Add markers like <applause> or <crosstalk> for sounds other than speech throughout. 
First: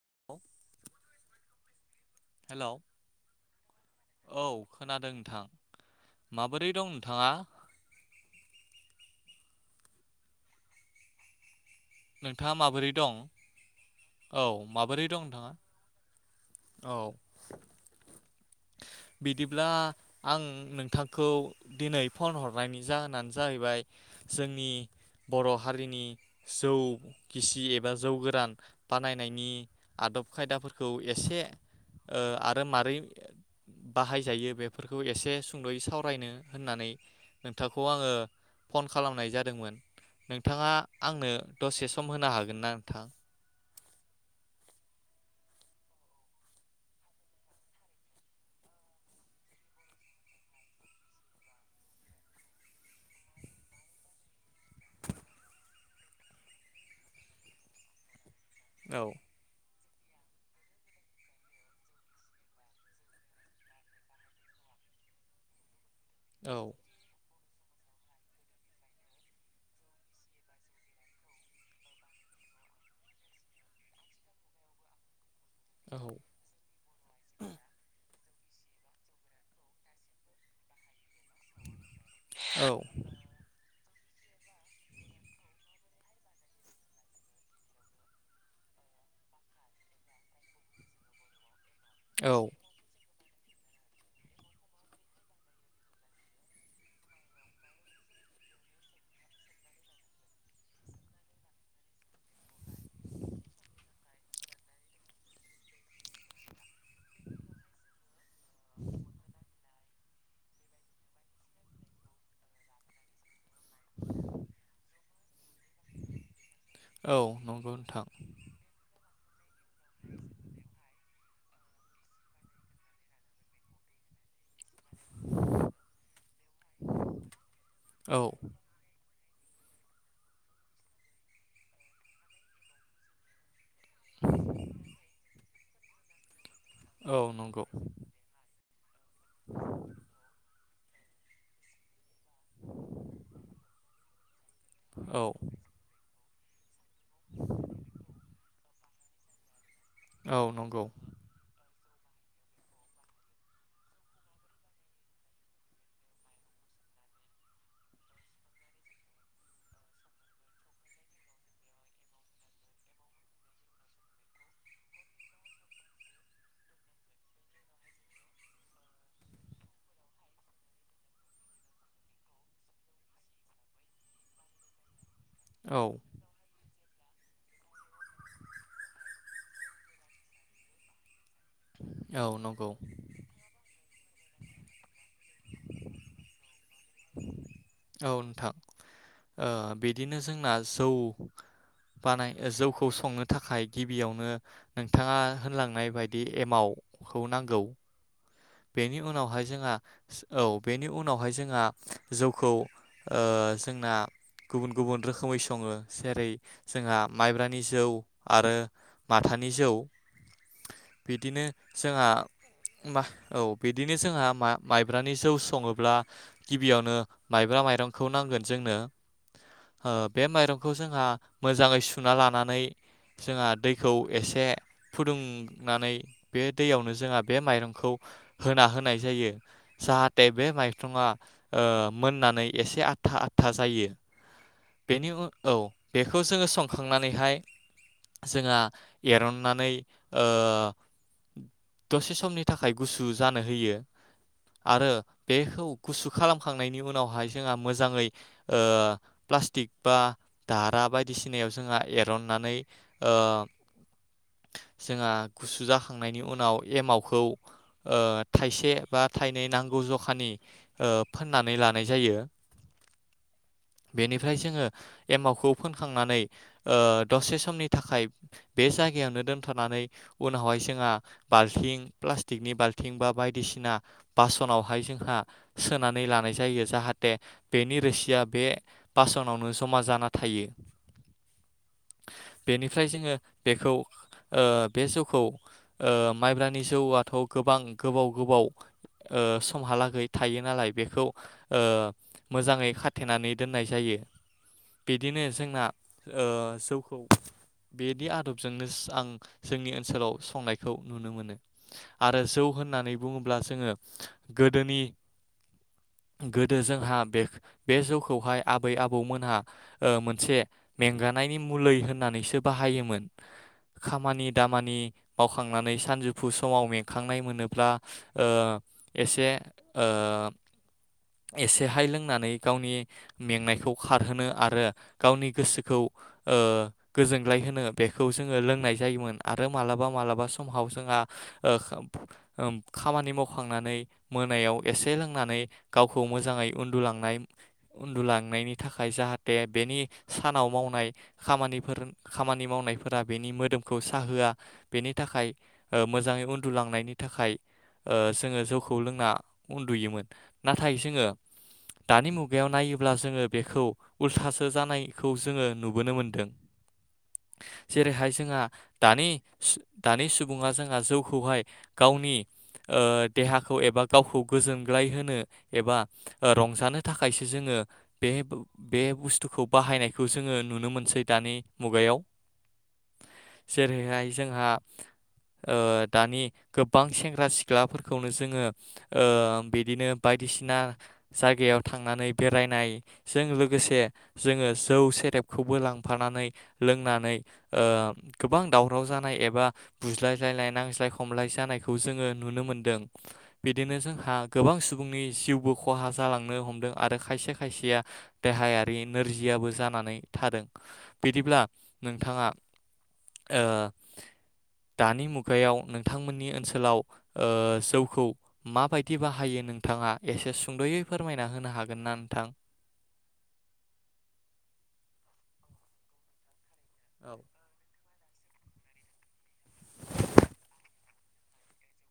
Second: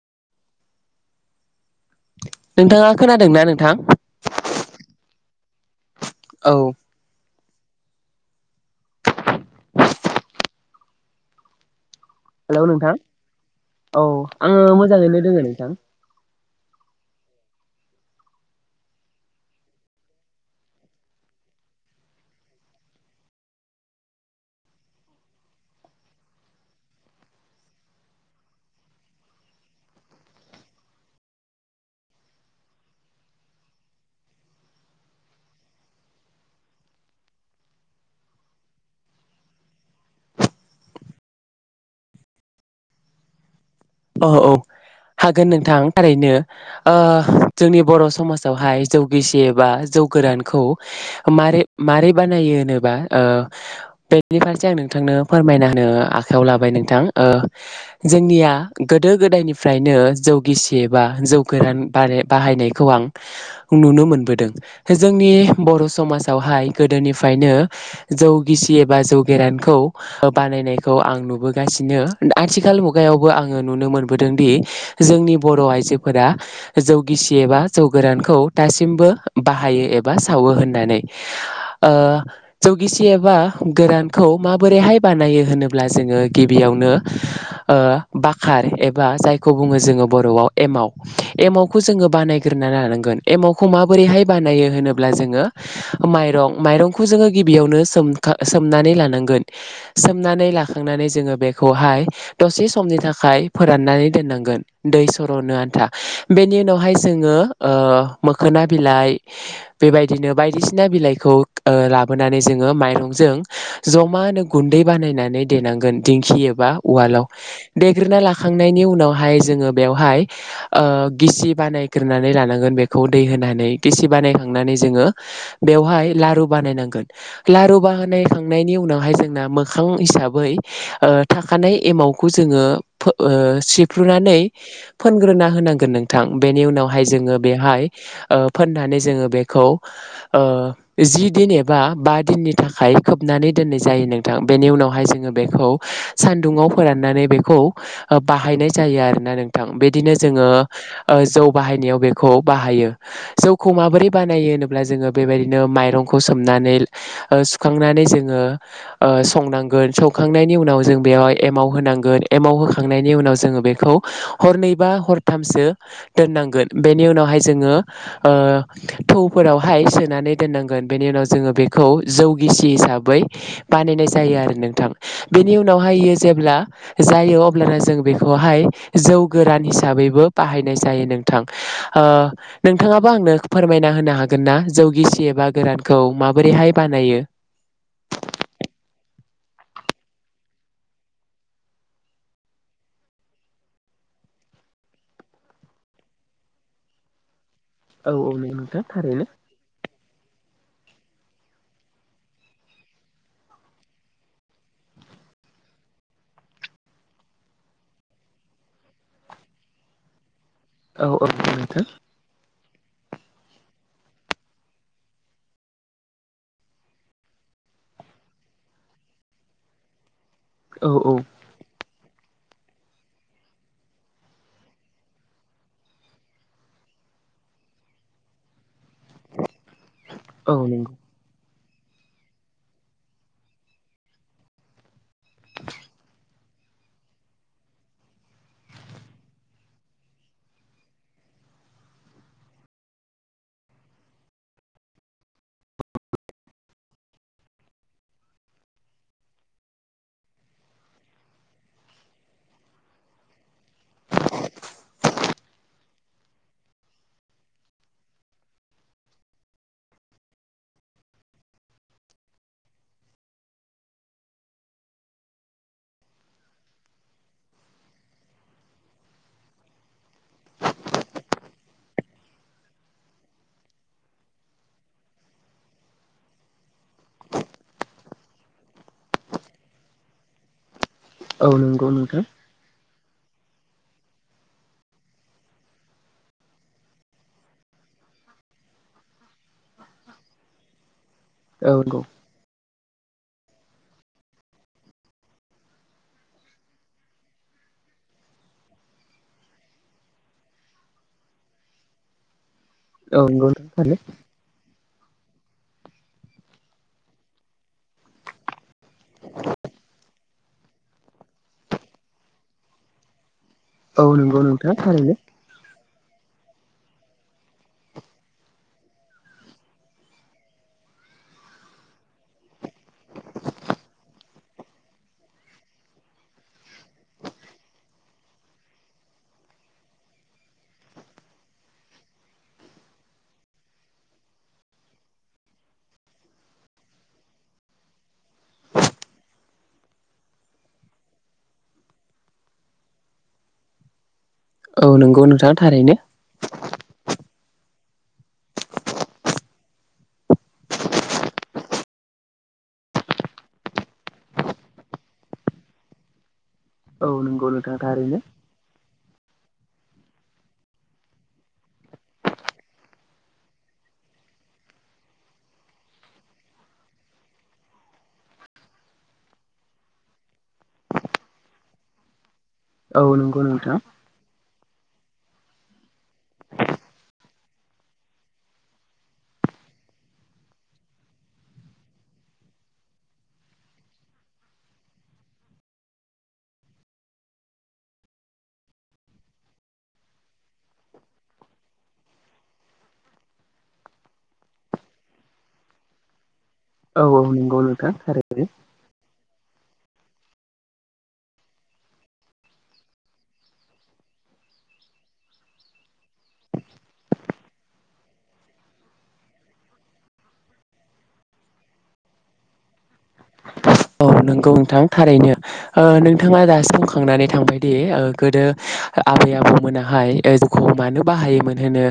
<inaudible> Hello नोंथाङा खोनादोंना नोंथां? औ खोनादों नोंथां औ माबोरै दं नोंथाङा नोंथाङा हेलौ माबोरै नोंथां दं औ आङो माबोरै दं मोजाङैनो दोङो नोंथाङा नोंथां औ बिदिब्ला आं नोंथांखौ दिनै फन हरनायनि जाहोनानो जाहैबाय जोंनि बर' हारिनि जौ गिसि एबा जौ गोरान बानायनायनि आदब खायदाफोरखौ एसे ओ आरो मारै बाहायजायो बेफोरखौ एसे सुंद'यै सावरायनो होननानै नोंथांखौ आङो फन खालामनाय जादोंमोन नोंथाङा आंनो दसे सम होनो हागोन ना नोंथां औ औ हागोन नोंथां थारैनो ओ जोंनि बर' समाजावहाय जौगिसिबा जौ गोरानखौ मारै मारै बानायो होनोबा ओ बेनि फारसे आं नोंथांनो फोरमायना होनो आखायाव लाबाय नोंथां ओ जोंनिया औ गोदो गोदायनिफ्रायनो जौ गिबि एबा जौ गोरान बाहाय बाहायनायखौ आं नुनो मोनबोदों दा जोंनि बर' समाजाव समाजावहाय औ गोदोनिफ्रायनो जौ गिसि एबा जौ गोरानखौ बानायनायखौ आं नुबोगासिनो आथिखाल मुगायावबो आं ओ नुनो मोनबोदों दि जोंनि बर' औ आइजोफोरा जौ गिसि एबा जौ गोरान खौ दासिमबो बाहायो एबा सावो होननानै आ औ जौ गिसि एबा गोरानखौ माबोरैहाय बानायो होनोब्ला जोङो गिबियावनो बाखार एबा जायखौ बुङो जोङो बर'आव एमाव एमाव खौ जोङो बानायग्रोना लानांगोन एमावखौ माबोरैहाय बानायो होनोब्ला जोङो माइरं माइरंखौ जोङो गिबियावनो सोम सोमनानै लानांगोन सोमनानै लाखांनानै जोङो बेखौहाय दसे समनि थाखाय फोराननानै दोननांगोन दै सर'नो आन्था बेनि उनावहाय जोङो ओ मोखोना बिलाइ बेबायदिनो बायदिसिना बिलाइखौ ओ लाबोनानै जोङो माइरंजों जमानो गुन्दै बानायनानै देनांगोन दिंखियाव बा औ उवालाव नंगौ नोंथां देग्रोनना लाखांनायनि उनाव हाय जोङो बेवहाय ओ गिसि बानायग्रोनानै लानांगोन बेखौ दै होनानै गिसि बानायखां खांनानै जोङो बेवहाय लारू बाहायनांगोन लारू औ बानायखांनायनि उनावहाय जोङो ओ मोखां हिसाबै ओ थाखानाय एमावखौ जोङो ओ सिफ्रुनानै फोनग्रोना होनांगोन नोंथां बेनि उनावहाय औ जोङो नंगौ बेहाय ओ फोननानै जोङो बेखौ ओ जि दिन एबा बा दिननि थाखाय खोबनानै दोननाय जायो नों थां बेनि उनावहाय औ जोङो बेखौ सान्दुंङाव फोराननानै बेखौ बाहायनाय जायो आरोना नों थां बिदिनो औ जोङो नंगौ जौ बाहायनायाव बेखौ बाहायो जौखौ माबोरै बानायो होनोब्ला जोङो बेबायदिनो माइरंखौ सोमनानै सुखांनानै जोङो संनांगोन सौखांनायनि उनाव जों बेयावाय एमाव होनांगोन एमाव होखांनायनि उनाव जोङो बेखौ हरनै बा हरथामसो दोननांगोन बेनि उनावहाय जोङो ओ थौफोरावहाय सोनानै दोननांगोन बेनि उनाव जोङो बेखौ जौगिसि हिसाबै बानायनाय जायो आरो नोंथां बेनि औ उनावहायो जेब्ला जायो अब्लाना जों बेखौहाय जौ गोरान हिसाबैबो बाहायनाय जायो नों थां ओ औ नंगौ नोंथाङाबो आंनो फोरमायना होनो हागोन हागोन ना जौगिसि एबा गोरानखौ माबोरैहाय बानायो औ नोंथां ओ बिदिनो जोंना जौ बानाय जौखौ संनो थाखाय गिबियावनो नोंथाङा होनलांनाय बायदि एमावखौ नांगौ औ औ नोंथां बेनि थारैनो उनावहाय जोंहा औ बेनि उनावहाय जोंहा जौखौ ओ जोंना गुबुन गुबुन रोखोमै सङो जेरै जोंहा माइब्रानि जौ आरो माथानि जौ औ औ बिदिनो नोंथां जोंहा बा औ बिदिनो जोंहा माइब्रानि जौ सङोब्ला गिबियावनो माइब्रा माइरंखौ नांगोन जोंनो बे माइरंखौ औ जोंहा औ मोजाङै सु ना लानानै जोंहा दैखौ एसे फुदुंनानै बे दैयावनो जोंहा बे माइरंखौ होना होनाय जायो जाहाथे बे औ नंगौ माइरङा ओ मोननानै एसे आथा आथा जायो बेनि उन औ बेखौ जोङो संखांनानैहाय जोंहा एरननानै ओ दसे समनि थाखाय गुसु जानो होयो आरो बेखौ गुसु खालामखांनायनि उनावहाय जोंहा मोजाङै ओ प्लास्टिक बा दारा बायदिसिनायाव जोंहा एरननानै ओ जोंहा गुसु जाखांनायनि उनाव एमावखौ ओ थाइसे बा थाइनै नांगौ जखानि ओ फोननानै लानाय जायो बेनिफ्राय जोङो एमावखौ फोनखांनानै ओ दसे समनि थाखाय बे जायगायावनो दोनथ'नानै उनावहाय जोंहा बाल्थिं प्लास्टिकनि बाल्थिं बा बायदिसिना बासनावहाय जोंहा सोनानै लानाय जायो जाहाथे बेनि रोसिया बे बासनावनो जमा जाना थायो औ नंगौ नोंथां बेनिफ्राय जोङो बेखौ ओ बे जौखौ ओ माइब्रानि जौआथ' गोबां गोबाव गोबाव ओ समहालागै थायो नालाय बेखौ ओ औ नंगौ मोजाङै खा थेनानै दोननाय जायो बिदिनो जोंना ओ जौखौ बिदि आदबजोंनो आं जोंनि ओनसोलाव संनायखौ नुनो मोनो आरो जौ होन नानै औ बुङोब्ला नंगौ जोङो नोंथां थारैनो गोदोनि गोदो जोंहा बे बे जौ खौहाय आ बै आबौमोनहा ओ मोनसे मेंगानायनि मलै होननानैसो बाहायोमोन औ खामानि नंगौ नोंथां दामानि थारैनो मावखांनानै सानजौफु समाव मेंखांनाय मोनोब्ला ओ एसे ओ एसेहाय लोंनानै गावनि मेंनायखौ खारहोनो आरो गावनि गोसोखौ ओ गोजोनग्लाय होनो बेखौ जोङो लोंनाय जायोमोन आरो मालाबा मालाबा समाव जोंहा ओ ओ खामानि मावखांनानै मोनायाव एसे लोंनानै गावखौ मोजाङै उनदुलांनाय उनदुलां नायनि थाखाय जाहाथे बेनि सानाव मावनाय खामानिफोर खामानि मावनायफोरा बेनि मोदोमखौ साहोआ औ बेनि नंगौ थाखाय नोंथां थारैनो ओ मोजाङै उनदुलांनायनि थाखाय ओ जोङो जौखौ लोंना उनदुयोमोन नाथाय जोङो दानि मु गायाव नायोब्ला जोङो बेखौ उलथासो जानायखौ जोङो नुबोनो मोनदों औ नंगौ नोंथां जेरैहाय थारैनो जोंहा दानि दानि सुबुङा जोंहा जौखौहाय गावनि ओ देहाखौ एबा गावखौ गोजोनग्लाय होनो एबा रंजानो था खायसो जोङो बे बे बुस्थुखौ बाहायनायखौ जोङो नुनो मोनसै दानि मुगायाव औ नंगौ नोंथां जेरैहाय जोंहा ओ दानि गोबां सेंग्रा सिख्लाफोरखौनो जोङो ओ बिदिनो बायदिसिना जायगायाव थांनानै बेरायनायजों लोगोसे जोङो जौ सेरेबखौबो लांफानानै लोंनानै ओ गोबां दावराव जानाय एबा बुज्लायलायलाय नांज्लाय खमलाय जानायखौ जोङो नुनो मोनदों बिदिनो जोंहा गोबां सुबुंनि जिउबो खहा जालांनो हम दों आरो औ औ खायसे नंगौ खायसेया नोंथां थारैनो देहायारि नोरजियाबो जा नानै थादों बिदिब्ला नोंथाङा ओ दानि मुगायाव नोंथांमोननि ओनसोलाव ओ जौखौ मा बायदि बाहायो नोंथाङा एसे सुद'यै फोरमायना हो नो हागोन ना नोंथां औ नंगौ नोंथां थारैनो ओ नोंथाङा दा औ फुंखांनानै थांबायदि ओ गोदो आबै आबौमोनाहाय जौखौ मानो बाहायोमोन होनो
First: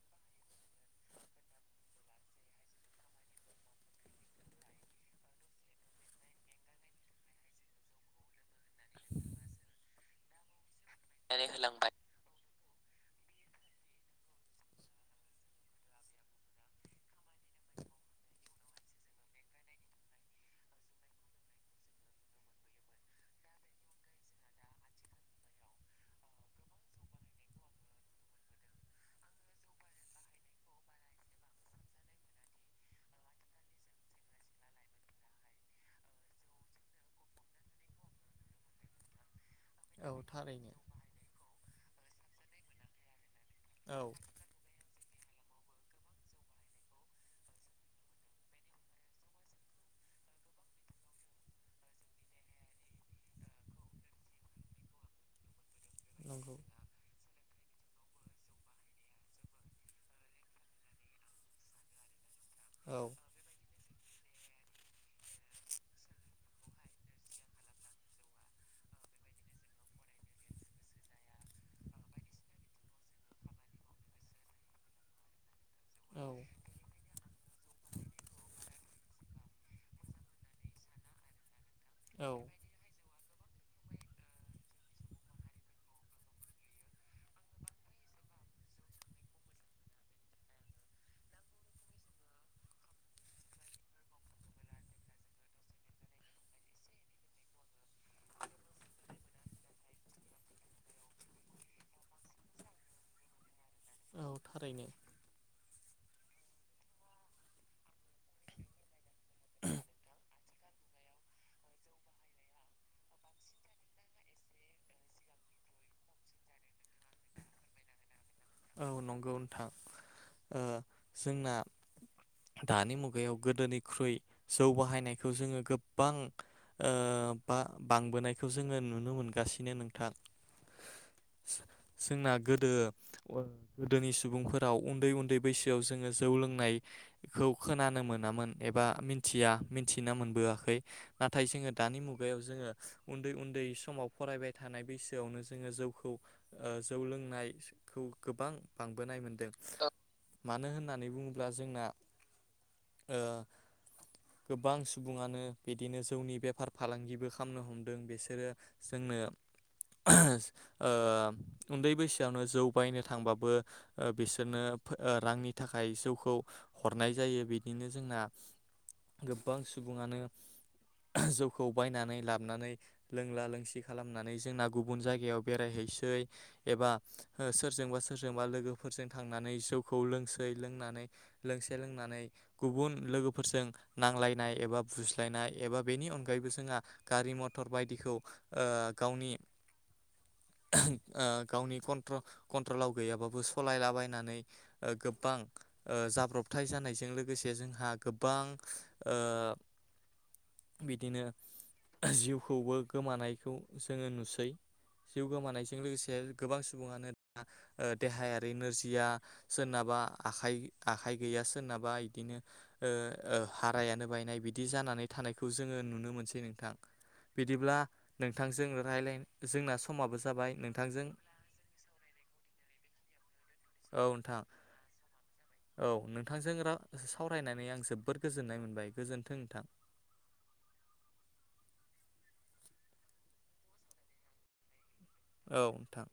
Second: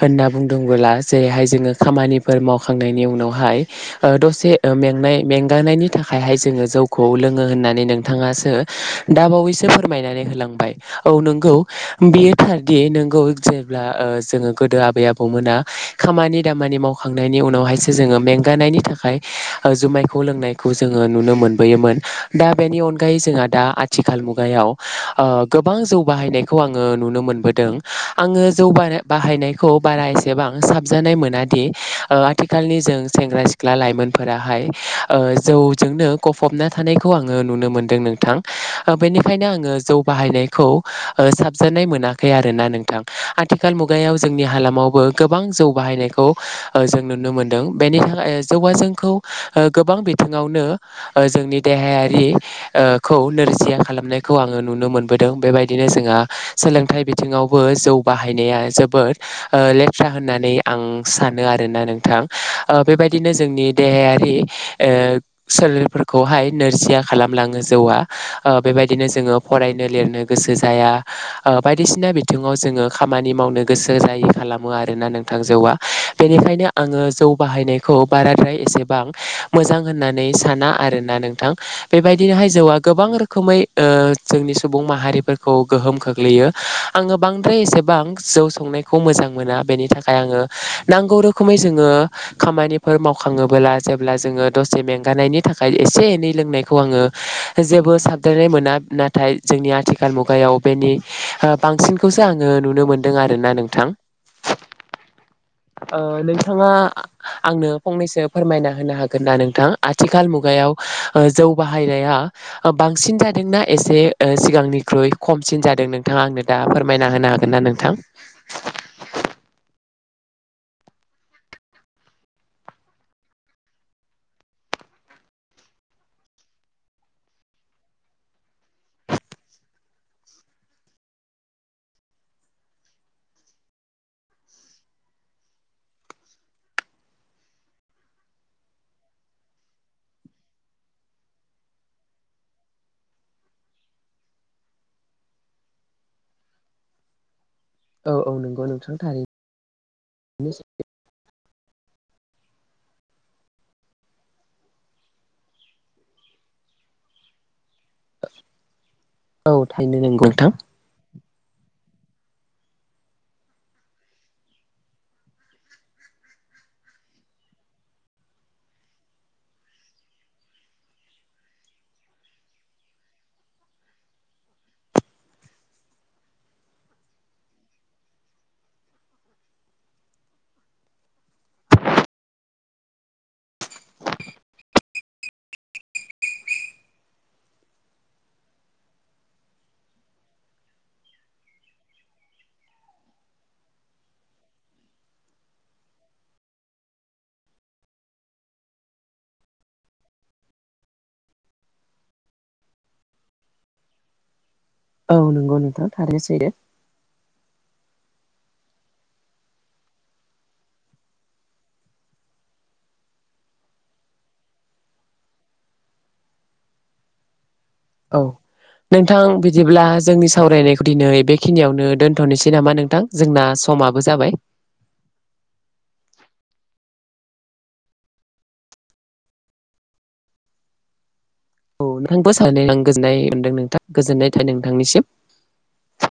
होनना बुंदोंबोला जेरैहाय जोङो खामानिफोर मावखांनायनि उनावहाय ओ दसे मेंनाय में गानायनि थाखायहाय जोङो जौखौ लोङो होननानै नोंथाङासो दाबावैसो फोरमायनानै होलांबाय औ नंगौ बेयो थार दि नंगौ जेब्ला ओ जोङो गोदो आबै आबौमोना खामानि दामानि मावखांनायनि उनावहायसो जोङो मेंगानायनि थाखाय ओ जुमाय खौ लोंनायखौ जोङो नुनो मोनबोयोमोन दा बेनि अनगायै जोंहा दा आथिखाल मुगायाव ओ गोबां जौ बाहायनायखौ आङो नुनो मोनबोदों आङो जौ बा बाहायनायखौ बारा एसेबां साबजानाय मोनादि ओ आथिखालनि जों सेंग्रा सिख्ला लाइमोनफोराहाय ओ जौजोंनो गफबना थानायखौ आङो नुनो मोनदों नोंथां ओ बेनिखायनो आं जौ औ बाहायनायखौ थारैनो ओ साबजानाय मोना खै आरो ना नोंथां आ थिखाल औ मुगायाव जोंनि हालामावबो गोबां जौ बाहायनायखौ ओ जों नुनो मोनदों बेनि थाखाय जौआ जोंखौ ओ गोबां बिथिङावनो ओ जोंनि देहायारि ओ खौ नोरजिया खालामनायखौ आङो नुनो मोनबोदों बेबाय दिनो जोंहा नंगौ सोलोंथाइ बिथिङाव बो जौ बाहायनाया जोबोद ओ लेथ्रा होननानै आं सानो आरो ना नोंथां ओ औ बेबायदिनो जोंनि देहायारि ओ सोलेरफोरखौहाय नोरजिया खालामलाङो जौआ बेबायदिनो जोङो फरायनो लिरनो गोसो जाया आ बायदिसिना बिथिङाव जोङो खामानि मावनो गोसो जायै खालामो आरो ना नोंथां जौआ औ बेनिखायनो आङो जौ बाहायनायखौ बाराद्राय एसेबां मोजां होननानै साना आरो ना नोंथां औ बेबायदिहाय जौआ गोबां रोखोम खोमै जोंनि सुबुं माहारिफोरखौ गोहोम खोख्लैयो आङो बांद्राय एसेबां जौ संनायखौ मोजां मोना बेनि थाखाय आङो नांगौ रोखोमै जोङो खामानिफोर मावखाङोबोला जे जोङो दसे मेंगानायनि थाखाय एसे एनै लोंनायखौ आङो जेबो साबदायनाय मोना नाथाय जोंनि आथिखाल मुगायाव बेनि बांसिनखौसो आङो नुनो मोनदों आरो ना नों औ थारैनो नोंथाङा आंनो फंनैसो फोरमायना होनो हागोन गोन ना नोंथां आथिखाल मुगायाव जौ बाहायनाया बांसिन जादों ना एसे ओ सिगांनिख्रुइ खमसिन जादों नोंथाङा आंनो दा फोरमायना होनो हागोन ना नोंथां औ नंगौ नोंथां जोंना दानि मुगायाव गोदोनिख्रुइ जौ बाहायनायखौ जोङो गोबां बा बांबोनायखौ जोङो नुनो मोनगासिनो नोंथां जोंना गोदो गोदोनि सुबुंफोराव उन्दै उन्दै बैसोआव जोङो जौ लोंनायखौ खोनानो मोनामोन एबा मिथिया मिन्थिना मोनबोआखै नाथाय जोङो दानि मुगायाव जोङो उन्दै उन्दै समाव फरायबाय थानाय बैसोआवनो जोङो जौखौ जौ लोंनाय खौ औ औ गोबां नंगौ नोंथां बांबोनाय थारैनो मोनदों मानो होननानै बुङोब्ला जोंना ओ गोबां सुबुङानो बिदिनो जौनि बेफार फालांगिबो खालामनो हमदों बिसोरो जोंनो औ थारैनो नंगौ नोंथां। ओ उन्दै बैसोआवनो जौ बायनो थांबाबो बिसोरनो रांनि थाखाय जौखौ हरनाय जायो बिदिनो जोंना गोबां सुबुङानो जौखौ बायनानै लाबोनानै लोंला लोंसि खालामनानै जोंना गुबुन जायगायाव बेरायहैसै एबा सोरजोंबा सोरजोंबा लोगोफोरजों थांनानै जौखौ लोंसे लोंनानै लोंसे लोंनानै गुबुन लोगोफोरजों नांलायनाय एबा बुज्लायनाय एबा बेनि अनगायैबो जोंहा गारि मथर बायदिखौ गावनि गावनि कन्ट्रलाव गैयाबाबो सालायलाबायनानै गोबां जाब्रबथाय जानायजों लोगोसे जोंहा गोबां बिदिनो जिउखौबो गोमानायखौ जोङो नुसै औ जिउ नंगौ गोमानायजों नोंथां लोगोसे थारैनो सैथो गोबां सुबुङानो देहायारि नोरजिया सोरनाबा आखाइ गैया सोरनाबा बिदिनो हारायानो बायनाय बिदि जानानै थानायखौ जोङो नुनो मोनसै नोंथां बिदिब्ला औ नोंथांजों राय्लाय नोंथां जोंना बिदिब्ला समाबो जोंनि जाबाय सावरायनायखौ नोंथांजों दिनै बेखिनियावनो दोनथनोसै नामा नोंथां जोंना समाबो औ जाबाय। नोंथां औ नोंथांजों रा सावरायनानै आं जोबोर गोजोननाय मोनबाय गोजोनथों नोंथां औ <inaudible> नोंथांनिसिम औ नोंथां